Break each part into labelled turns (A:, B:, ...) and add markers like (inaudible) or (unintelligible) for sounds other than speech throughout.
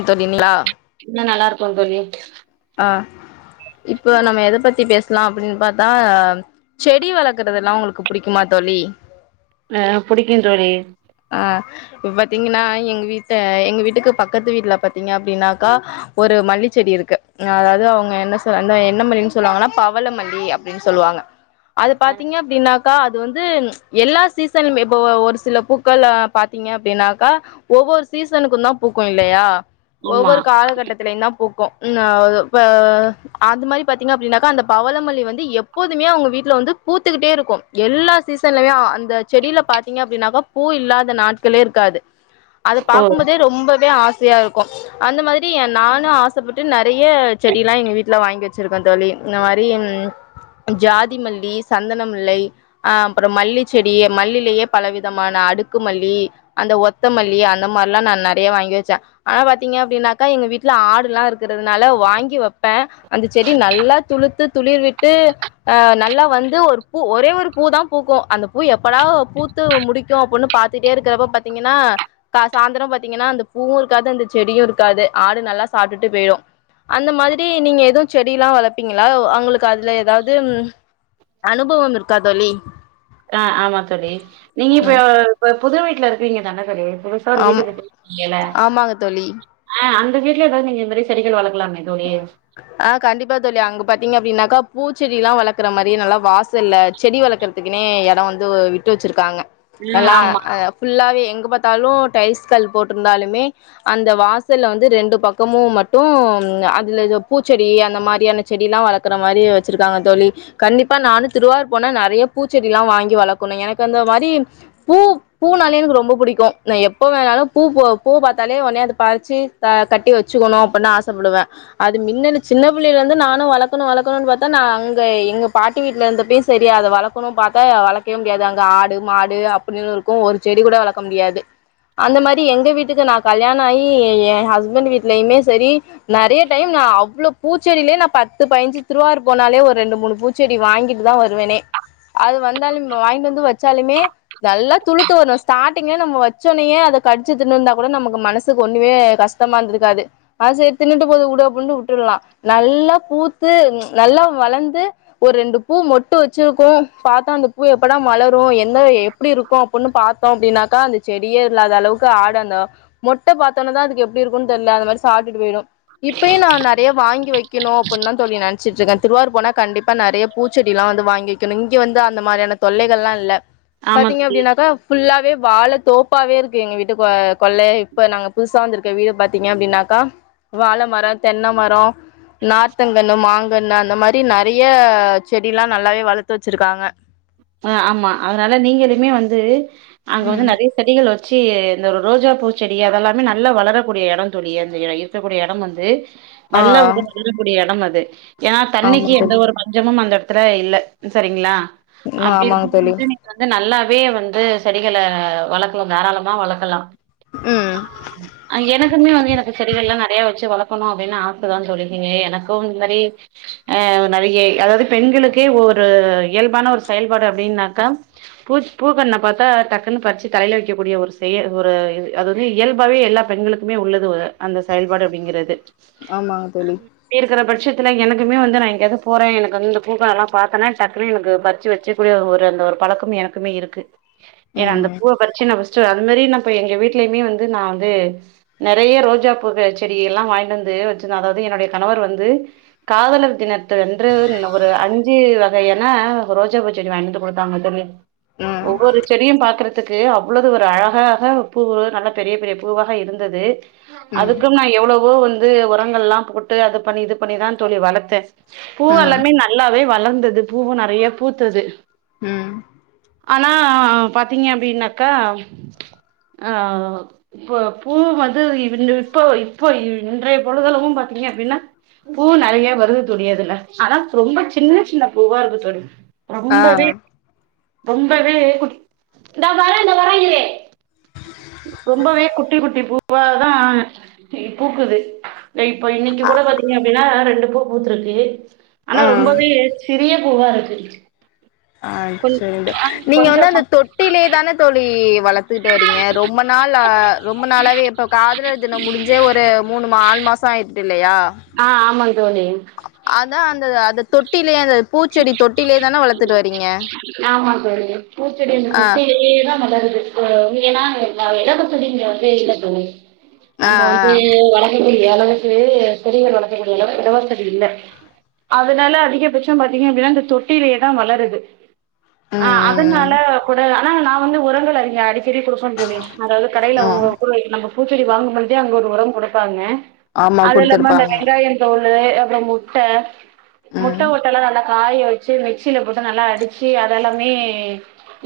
A: என் (unintelligible)
B: ருக்கோ தோழி
A: ஆ இப்ப நம்ம எதப் பத்தி பேச லாம் அப்டின்னு பாத்தா செடி வளர்க்குறதெல்லா உங்களுக்கு புடிக்குமா தோழி
B: ஆஹ் புடிக்கு தோழி
A: ஆ இப்ப பாத்தீங்கன்னா எங்க வீட்டு எங்க வீட்டுக்கு பக்கத்து வீட்ல பாத்தீங்க அப்டின்னாக்கா ஒரு மல்லி செடி இருக்கு அதாவ அவுங்க என்ன சொ என்ன மல்லின்னு சொல்லுவாங்கன்னா பவள மல்லி அப்பிடின்னு சொல்லுவாங்க அது பாத்தீங்க அப்டின்னாக்கா அது வந்து எல்லா சீசன்மே இப்ப ஒரு சில பூக்கள் அ பாத்தீங்க அப்டின்னாக்கா ஒவ்வொரு சீசனுக்கு தா பூக்கும் இல்லையா
B: ஆமா
A: ஒவ்வொரு காலகட்டத்திலயும் தா பூக்கும் (unintelligible) அந்த மாதிரி பாத்தீங்க அப்டின்னாக்கா அந்த பவளமல்லி வந்து எப்போதுமே அவங்க வீட்ல வந்து பூத்துக்கிட்டே இருக்கு எல்லா சீசன்லமே அந்த செடியில பாத்தீங்க அப்டின்னாக்கா பூ இல்லாத நாட்களே இருக்காது அத
B: ஓ
A: பாக்கும்போதே ரொம்பவே ஆ சையாருக்கு அந்த மாரி நானு ஆசப்பட்டு டு ந நறைய செடியலா எங்க வீட் ல வாங்கி வெச்சிருக்கே தோழி இந்த மாரி ஜாதி மல்லி சந்தனமுல்லை அ அப்புறோ மல்லி செடி மல்லிலயே பல விதமான அடுக்கு மல்லி அந்த ஒத்த மல்லி அந்த மாரில்லா நா நறைய வாங்கி வெச்சே ஆனா பாத்தீங்க அப்டின்னாக்கா எங்க வீட்ல ஆடெல்லா இருக் இருக்கறதுனால வாங்கி வெப் பே அந்த செடி நல்லா துளுத்து துளிர்விட்டு அ நல்லா வந்து ஒரு பூ ஒரே ஒரு பூ தா பூக்கும் அந்த பூ எப்படா பூத்து முடிக்கு அப்டின்னு பாத்துட்டே இருக்கிறப்ப பாத்தீங்ன்னா சாயந்திரோ பாத்தீங்கன்னா அந்த பூவும் இருக்காது அந்த செடியும் இருக்காது ஆடு நல்லா சாப்டுட்டு போயிடு அந்த மாதிரி நீங்க எதுவு செடில்லா வளர்ப்பீங்களா அவங்களுக்கு அதுல ஏதாவது அனுபவம் இருக்கா தோழி
B: ஆ ஆமா தோழி நீங்க இப்
A: ம்
B: இப்ப புது வீட்ல இருக்கிறீங்க தான தோழி (unintelligible) ஒரு
A: ஆமா
B: வீட்டுக்கு (inaudible) எல
A: ஆமாங்க தோழி.
B: அ அந்த இந்த வீட்ல ஏதாவது நீங்க இது மாரி செடிகள் வளர்
A: அ கண்டிப்பா தோழி அங்க பாத்தீங்க அப்டின்னாக்கா பூச்சடிலா வளக்குற மாரி நல்ல வாசல்ல செடி வளக்குறதுக்குனே எடோ வந்து விட்டு வச்சுருக்காங்க
B: ஆ
A: நல்லா
B: ஆமா
A: அ புல்லாவே எங்க பாத்தாலு டைல்ஸ் கல் போட்டுருந்தாலுமே அந்த வாசல்ல வந்து ரெண்டு பக்கமும் மட்டும் ம் அதுல பூச்செடி அந்த மாதிரியான செடியெல்லா வளர்க்கற மாரி வச்சிருக்காங்க தோழி கண்டிப்பா நானு திருவாரூர் போனா நறைய பூச்செடிலா வாங்கி வளக்கணு எனக்கு அந்த மாரி பூ பூனாலே எனக்கு ரொம்ப புடிக்கு எப்போ நா எப்போ வேணாலு பூ பூவ பூ பாத்தாலே ஒன்னே அத பறிச்சு கட்டி வெச்சுக்கணு அப்பன்னு ஆச டுவே அது மின்னலு சின்ன புள்ளையில இருந்து நானு வளக்கணு வளக்கணுன்னு பாத்தா நா அங்க எங்க பாட்டி வீட்ல இருந்த பேயு செரி அத வளக்கணு பாத்தா வளக்கவே முடியாது அங்க ஆடு மாடு அப்டின்னு இருக்கு ஒரு செடி கூட வளக்க முடியாது அந்த மாரி எங்க வீட்டுக்கு நா கல்யாணாயி எ என் ஹஸ்பண்ட் வீட்லயுமே செரி நறைய டைம் நா அவ்ளோ பூச்செடியிலயே நா பத்து பயஞ்சு திருவாரூர் போனாலே ஒரு ரெண்டு மூணு பூச்செடி வாங்கிட்டு தா வருவேனே அது வந்தாலு வாங்கிட்டு வந்து வெச்சாலுமே நல்லா துளுத்து வரணு ஸ்டார்டிங்ல நம்ம வச்சோடனே அத கடிச்சு தின்னுருந்தா கூட நமக்கு மனசுக்கு ஒன்னுமே கஷ்டமா இருந்திருக்காது அது சரி தின்னுட்டு போது உடு அப்டின்னு விட்ருலா நல்லா பூத்து நல்லா வளந்து ஒரு ரெண்டு பூ மொட்டு வச்சுருக்கு பாத்தோ அந்த பூ எப்படா மலரு எந்த எப்பிடி இருக்கு அப்புடின்னு பாத்தோ அப்டின்னாக்கா அந்த செடியே இல்லாத அளவுக்கு ஆட அந்த மொட்டு பாத்தோன தா அதுக்கு எப்பிடி இருக்குன்னு தெரியல அது மாரி சாப்ட்டுட்டு போயிடு இப்பயு நா நறைய வாங்கி வைக்கணு அப்பன்னு தா தோழி நெனைச்சிட்டுருக்கே திருவாரூர் போனா கண்டிப்பா நறைய பூச்செடிலா வந்து வாங்கிக்கணு இங்க வந்து அந்த மாரியான தொல்லைகள்லா இல்ல
B: ஆமா
A: பாத்தீங்க
B: தோழி
A: அப்டின்னாக்கா ஃபுல்லாவே வாழை தோப்பாவே இருக்கு எங்க வீட்டு கொள்ளை இப்ப நாங்க புதுசா வந்திருக்க வீடு பாத்தீங்க அப்படின்னாக்கா வாழை மரம் தென்னை மரம் நா்த்தங்கனு மாங் கண்ண அந்த மாரி நிறைய செடிலாம் நல்லாவே வளர்த்து வச்சிருக்காங்க
B: ஆமா அதனால நீங்களளுமே வந்து அங்க வந்து நிறைய செடிகள் வச்ச வச்சு இந்த ஒரு ரோஜா பூச்செடி அதெல்லாமே நல்லா வளரக்கூடிய இடம் தோழி அந்த இடம் இருக்கக்கூடிய இடம் வந்து
A: ஆ
B: நல்ல ஒரு வல்லக்கடிய இடம் அது அது ஏன்னா
A: ஆமா
B: தண்ணிக்கு எந்த
A: தோழி
B: ஒரு பஞ்சமும் அந்த ல இல்ல சரிங்களா
A: ம்
B: அப்டி
A: ஆமாங்க தோழி
B: இருக்குபோதுநீங்க வந்து நல்லா வே வந்து செடிகளை வளர்க்கலும் தாராளமா வளர்க்கலாம்
A: ம்
B: அ எனக் வந்து எனக்கு செடிகள்லாம் நிறைய வச்சு வளர்க்கணும் அப்படின்னு ஆசைதான் சொல்லீங்க எனக்கும் இந்த மாரி ஆஹ் நிறைய அதாவது பெண்களுக்கே ஒரு இயல்பான ஒரு செயல்பாடு அப்படின்னாக்கா பூ பூக்கண்ண பாத்தா டக்குன்னு பறிச்சு தலையில வைக்கக்கூடிய ஒரு செய ஒரு இ அது வந்து இயல்பாகே எல்லா பெண்களுக்குமே உள்ளது அந்த செயல்பாடு அப்படிங்கிறது
A: ஆமாதோலி
B: ஷத்துல எனக்குமே வந்து நான் எங்கோவது போறேன் எனக்கு வந்து பூக்கல்லாம் பாத்தனா டக்குனு எனக்கு பறிச்சு வச்ச வச்சக்கூடிய ஒரு அந்த ஒரு பழக்கம் எனக்குமே இருக்கு ஏன்னா அந்த
A: ம்
B: பூவை பறிச்சு அது மாரி நான் எங்க வீடலயுமே வந்து நான் வந்து நிறைய ரோஜா பூ செடிலாம் வாய்ண்டு வந்து வச்சிருந்தேன் அதாவது என்னுடைய கணவர் வந்து காதலர் தின வென்று ஒரு அஞ்சு ஏன்னா ரோஜ சரி வாய்ந்து கொடுப்பாங்க தோழி
A: ம்
B: ஒவ்வொரு செடியும் பாக்குறது த்துக்கு அவ்வளது ஒரு அழகாக பூவு நல்ல பெரிய பெரிய பூவாக இருந்தது
A: ம்
B: அதுக்கும் நான் எவ்வளவோ வந்து வந்து உரங்கள்லாம் போட்டு அது பண்ணி இது பண்ணிதான் தோழி வளர்த்தேன் பூ
A: ம்
B: எல்லாமே நல்லாவே வ வளர்ந்தது பூவும் நிறைய பூத்து து
A: உஹம்
B: ஆனா பாத்தீங்க அப்படின்னாக்கா ஆஹ் இப்போ பூ வந்து இப்போ இப்போ இன்றைய பொழுதுலவும் பாாரத்தீங்க அப்படின்னா பூ நிறைய வருது தணதுல ஆனா ரொம்ப சின்ன சின்ன பூவா இருக்கு துண
A: ஆ
B: ரொம்பவே பொங்கவே குடி இந்தான் வர இந்த வர ரொம்பவே குட்டி குட்டி பூ போ அததான் பூக்குது இ இப்ப இன்னிக்கு கூட பாத்தீங்க அப்டீன்னா ரெண்டு பூ த்ருக்கு ஆனா ரொம்பவே சிறிய பூவா இருக்கு சரி
A: அஹ் சரி நீங்க வந்து
B: கொஞ்சமா
A: அந்த தொட்டிலேதான தோழி வளர்த்துட்டு வரீங்க ரொம்ப நாள் ரொம்ப நாளாவே இப்ப காதலர்தினம் முடிஞ்சே ஒரு மூணு நாலு மாசம் ஆயிடுச் இல்லயா
B: ஆ ஆமாங் தோழி
A: அதான் அந்த அத தொட்டி (unintelligible)
B: ஆமாடுது பூச்சடியந்து
A: ஆ
B: குட்டி ஏதா மத ஏனா ந் எல்ல கத்துதுங்க வத்தே இல்ல சொ
A: ஆ ஆ
B: நம்ம வந்து வக்க அளவுக்கு பெரியர் வளர்கக்கூடிய அளவுக்கு இடவசதி இல்ல அதனால அதிகபட்சம் பாத்தீங்க அப்படின்னா இந்தந்த தொட்டிலேயே தான் வளருது ஆஹ்
A: ம் ம்
B: அதனால கூட ஆனா நான் வந்து உரங்கள் அறிங்க அடிச்சு சரி குடுப்போனு சொல்லி அதாவது கடைல
A: ம்
B: வாங்கறவுங்க கூட நம்போ பூச்செடி வாங்கும்பொழுதே அங்க ஒரு உரம் குடுப்பாங்க
A: ஆமா
B: அதுவோல்லாம இந்த
A: குடுத்துருப்பாங்க
B: வெங்காயோ தோல் ஸ்ப்றே அப்றோ முட்ட முட்ட
A: ம்
B: ஓட் நல்லா காய வெச்சு மிக்சியில போட்டு நல்லா அடிச்சு அதெல்லாமே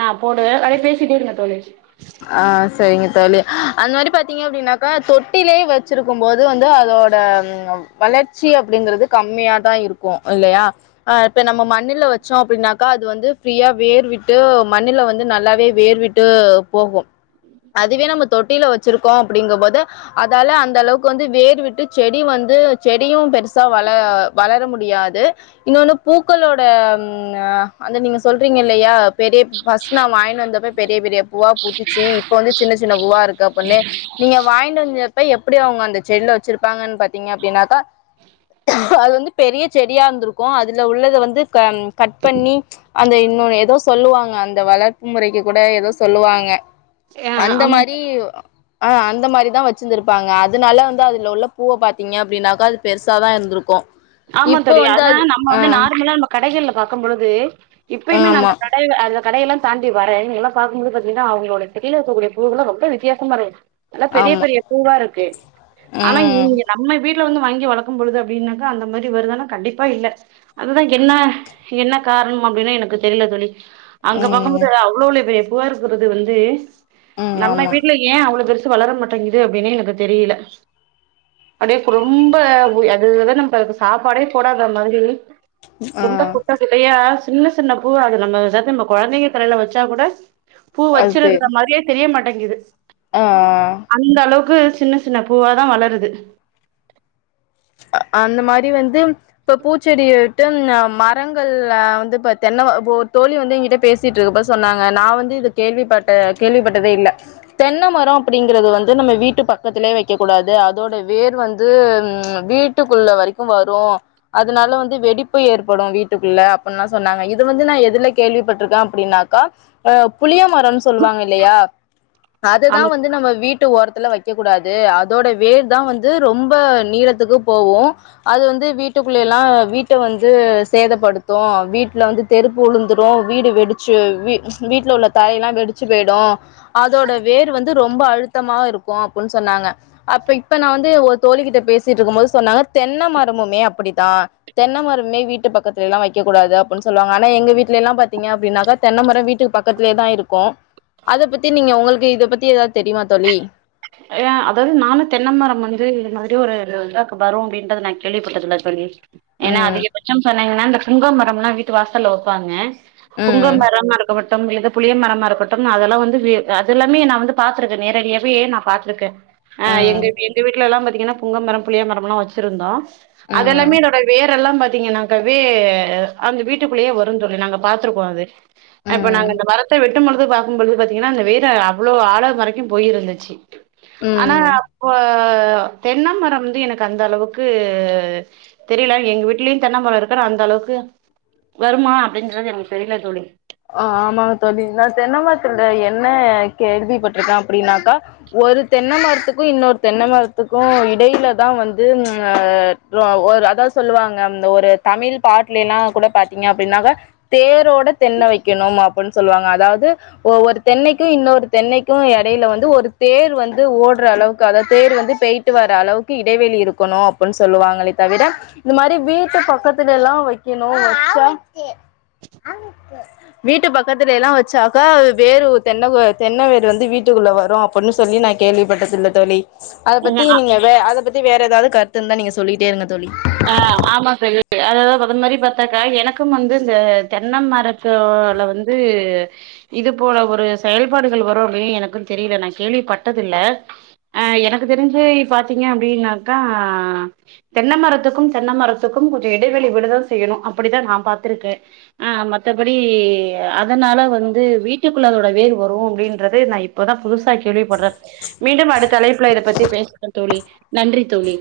B: நான் போடுவேன் அப்டீயே பேசிட்டே இருங்க தோழி
A: ஆ சரிங்க தோழி அந்த மாரி பாத்தீங்க அப்டின்னாக்கா தொட்டிலேயே வெச்சிருக்கோ போது வந்து அதோட வளர்ச்சி அப்டிங்கறது கம்மியாாதா இருக்கோ இல்லையா ஆ இப்ப நம்ம மண்ணில வெச்சோ அப்டின்னாக்கா அது வந்து ஃப்ரீயா வேர்விட்டு மண்ணில வந்து நல்லாவே வேர்விட்டு போகும் அதுவே நம்ம தொட்டில வெச்சிருக்கோ அப்டீங்கும் போது அதால அந்த அளவுக்கு வந்து வேர் விட்டு செடி வந்து செடியும் பெருச வள வளர முடியாது இன்ன வந்து பூக்களோட அந்த நீங்க சொல்றீங்க இல்லையா பெரிய ஃப்ர்ஸ்ட் நா வாங்கினு வந்தப்ப பெரிய பெரிய பூ ச்சு இப்ப வந்து சின்ன சின்ன உவா இருக்கு அப்புண்ணு நீங்க வாங்கின்டு வந்து எப்ப எப்புடி அவுங்க அந்த செட்ல வச்சிருப்பாங்கன் பாத்தீங்க அப்டின்னாக்கா அது வந்து பெரிய செடியா இருந்திருக்கு அதுல உள்ளத வந்து க ம் கட் பண்ணி அந்த இன்னோனு எதோ சொல்லுவாங்க அந்த வளர்ப்பு மொறைக்கு கூட ஏதோ சொல்லுவாங்க
B: ஆ
A: அந்த
B: ஆமா
A: மாரி ஆஹ் அந்த மாரி தான் வச்சிந்திருப்பாங்க அதுனால வந்து அதுல உள்ள பூவ பாத்தீங்க அப்டின்னாக்கா அது பெருசாதா இருந்திருக்கு
B: ஆமா
A: இப்ப
B: தோழி
A: வந்து
B: அதுனா
A: அது
B: நம்ம
A: ஆ
B: வந்து நாருமுலா நம்ம கடைகள்ல பாக்கம் பொழுது இப்பயுமே நா
A: ஆமா
B: அந்த கடைல அதா கடையெல்லா தாண்டி வரே எல்லா பாக்குமோது பாத்திங்னா அவுங்களோட செடில இருக்க கூடிய பூவுலா ரொம்ப வித்யாசமா இருந்ச்சு நல்லா பெரிய
A: ஆமா
B: பெரிய பூவா இருக்கு ஆனா
A: ம்
B: இங் நம்ம வீ ட்ல வந்து வாங்கி வளக்கும்பொழுது அப்டின்ன தா அந்த மாரி வருதானா கண்டிப்பா இல்ல அதுதா என்னா என்ன கார்ணு அப்டினா எனக்கு தெர்ல தோழி அங்க
A: ம்
B: பாக்கும்மோது அவுளோலே பெரிய பூவா இருக்குறது வந்து
A: ம்
B: நம்ம
A: ஆமா
B: வீட்ல ஏ அவ்ளோ பெருஸ் வளர மாட்டேங்குது அப்டின்னே எனக் அத் தெரியில அப்டியே ஃபுடு ரொம்ப உ அது இத தா நம் அதுக்கு சாப்பாடே போடாத மாதுரி
A: ஆ
B: எந்த குட்ட குட்டயா சின்ன சின்ன பூ அது நம்ம எதாது நம்ம கொழந்தைங்க தலைல வச்சா கூட பூ
A: அது பேர்
B: வச்சிருக்குற மாரியே தெரிய மாட்டேங் இரு
A: ஆ ஆ
B: அந் அளவ்க்கு சின்ன சின்ன பூவாதா வளருது
A: அ அந்த மாரி வந்து இப்ப பூச்செடி விட்டு நா மரங்கள்ல வந்து இப்ப தென்ன வ போ ஒரு தோழி வந்து எங்கிட்ட பேசிட்ரூப சொன்னாங்க நா வந்து இத கேள்விப்பட்ட கேள்விப்பட்டதே இல்ல தென்ன மரோ அப்டிங்குறது வந்து நம்ம வீட்டு பக்கத்துலே வைக்க கூடாது அதோட வேர் வந்து ம் வீட்டுக்குள்ள வரிக்கு வரு அதுனால வந்து வெடிப்பு ஏற்படு வீட்டுக்குள்ள அப்புன்னா சொன்னாங்க இது வந்து நான் எதுல கேள்விப்பட்ருக்க அப்டின்னாக்கா அ புளிய மரோன் சொல்லுவாங்க இல்லயா அதுதா
B: ஆமா
A: வந்து நம்ம வீட்டு ஓரத்துல வக் கே கூடாது அதோட வேர் தா வந்து ரொம்ப நீளத் துக்கு போகு அது வந்து வீட்டுக்குள்ளேலா வீட்ட வந்து சேதப்படுத்து வீட்ல வந்து தெருப்பு உழுந்துரு வீடு வெடிச்சு வீ வீட்ல உள்ள தரைலா வெடிச்சு பேய்டு அதோட வேர் வந்து ரொம்ப அழுத்தமா இருக்கு அப்புன் சொன்னாங்க அப்ப இப்ப நா வந்து ஒர் தோழி கிட்ட பேஸ் சீட்ருக்குமோது சொன்னாங்க தென்ன மரமுமே அப்புடிதா தென்ன மரமே வீட்டு பக்கத்துலலா வைக்க கூடாது அப்புன் சொல்வாங்க ஆனா எங்க வீட்லேலா பாத்தீங்க அப்டின்னாக்கா தென்ன மர வீட்டுக்கு பக்கத்திலேதா இருக்கூ அத பத்தி நீங்க உங்கள்க்கு இது பத்தி எதாது தெரியுமா தோழி
B: ஏ அதாவ்து நானு தென்னம் மரம் வந்து இது மாதிரி ஒரு இது இதாக்கு வரு அப்டின்றது நா கேள்விப்பட்டதில்ல தோழி ஏனா
A: ம்
B: அதிகபட்சம் சர் னைங்னா இந்த புங்க மரமுனா வீட்டு வாசல்ல வப்பாங்க
A: ம்
B: புங்கமரம் அரக்க பட் டும் இது புளிய மரமா இருக்கட்டும் அதெல்லா வந்து வீ அது எல்லாமே நா வந்து பாத்திருக்க நேரடியாவே நா பாத் இருக்க அ எங்க
A: ம்
B: வீ எங்க வீட்லலா பத் தீங்கனா புங்க மரம் புளிய மரமுலா வச்சிருந்தோ
A: ம்
B: அதெல்லாமே என்னோட வேர் எல்லா பத் தீங்கனாக்காவே அந்த வீட்டுக்குள்ளயே வரு தோழி நாங்க பாத்துருக்கோ அது அப்ப நாங்க
A: ம்
B: அந்த மரத்த வெட்டும்பொழுது பாக்கும்பொழுது பாத்தீங்கன்னா அந்த வேற அவ்ளோ ஆழ வரக்கு போயிருந்துச்சு அனா
A: ம்
B: அப்ப அ தென்னமரம் வந்து எனக்கு அந்த அளவுக்கு தெரில எங்க வீட்லயு தென்ன மரோ இருக்கு ஆனா அந்த அளவுக்கு வருமா அப்டின்றது எனக்கு தெரில தோழி
A: அ ஆமாங்க தோழி நா தென்னமரத்துல என்ன கேள்விப்பட்ருக்க அப்டின்னாக்கா ஒரு தென்ன மரத்துக்கு இன்னொரு தென்னைமரத்துக்கு இடைல தா வந்து அ அதா சொல்லுவாங்க அந்த ஒரு தமிழ் பாட்லே எல்லா கூட பாத்தீங்க அப்டின்னாக்கா தேரோட தென்ன வைக்கணும் அப்புன் சொல்லுவாங்க அதாவ்து ஒ ஒரு தென்னைக்கு இன்னொரு தென்னைக்கு எடைல வந்து ஒரு தேர் வந்து ஓட்ற அளவுக்கு அதாது தேர் வந்து பேய்ட்டு வர்ற அளவுக்கு இடைவெளி இருக்கணு அப்படின் சொல்லுவாங்களே தவிர இந்த மாரி வீட்டு பக்கத்துல எல்லா வக்கிணு வச்சா வீட்டு பக்கத்துல எல்லா வச்சாக்கா வேறு தென்ன தென்ன வேறு வந்து வீட்டுக்குள்ள வரு அப்டின் சொல்லி நா கேள்விப்பட்டதுல்ல தோழி அத பத்தி நீங்க வே அத பத்தி வேற ஏதாவது கருத்து இருந்தா நீங்க சொல்லிட்டே இருங்க தோழி
B: ஆ ஆமா சரி அதது அத மாரி பாத்தாக்கா எனக்கு வந்து இந்த தென்ன மரத்தல வந்து இது போல ஒரு செயல்பாடுகள் வரு அப்டின்னு எனக்கு தெரில நா கேள்விப்பட்டதுல்ல அ எனக்கு தெரிஞ்சு பாத்தீங்க அப்டின்னாக்கா தென்ன மரத்து த்துக்கும் தென்னமரத்துக்கும் கொஞ்ச இடைவெளி விடதா செய்யணு அப்படித்தா நா பாத்திருக்க ஆ மத்தபடி அதனால வந்து வீட்டுக்குள்ள அதோட வேர் வரு அப்டின்றது நா இப்பதா புதுசா கேள்விப்படுற மீண்டும் அடுத்தலைப்புல இத பத்தி பேசலா தோழி நன்றி தோழி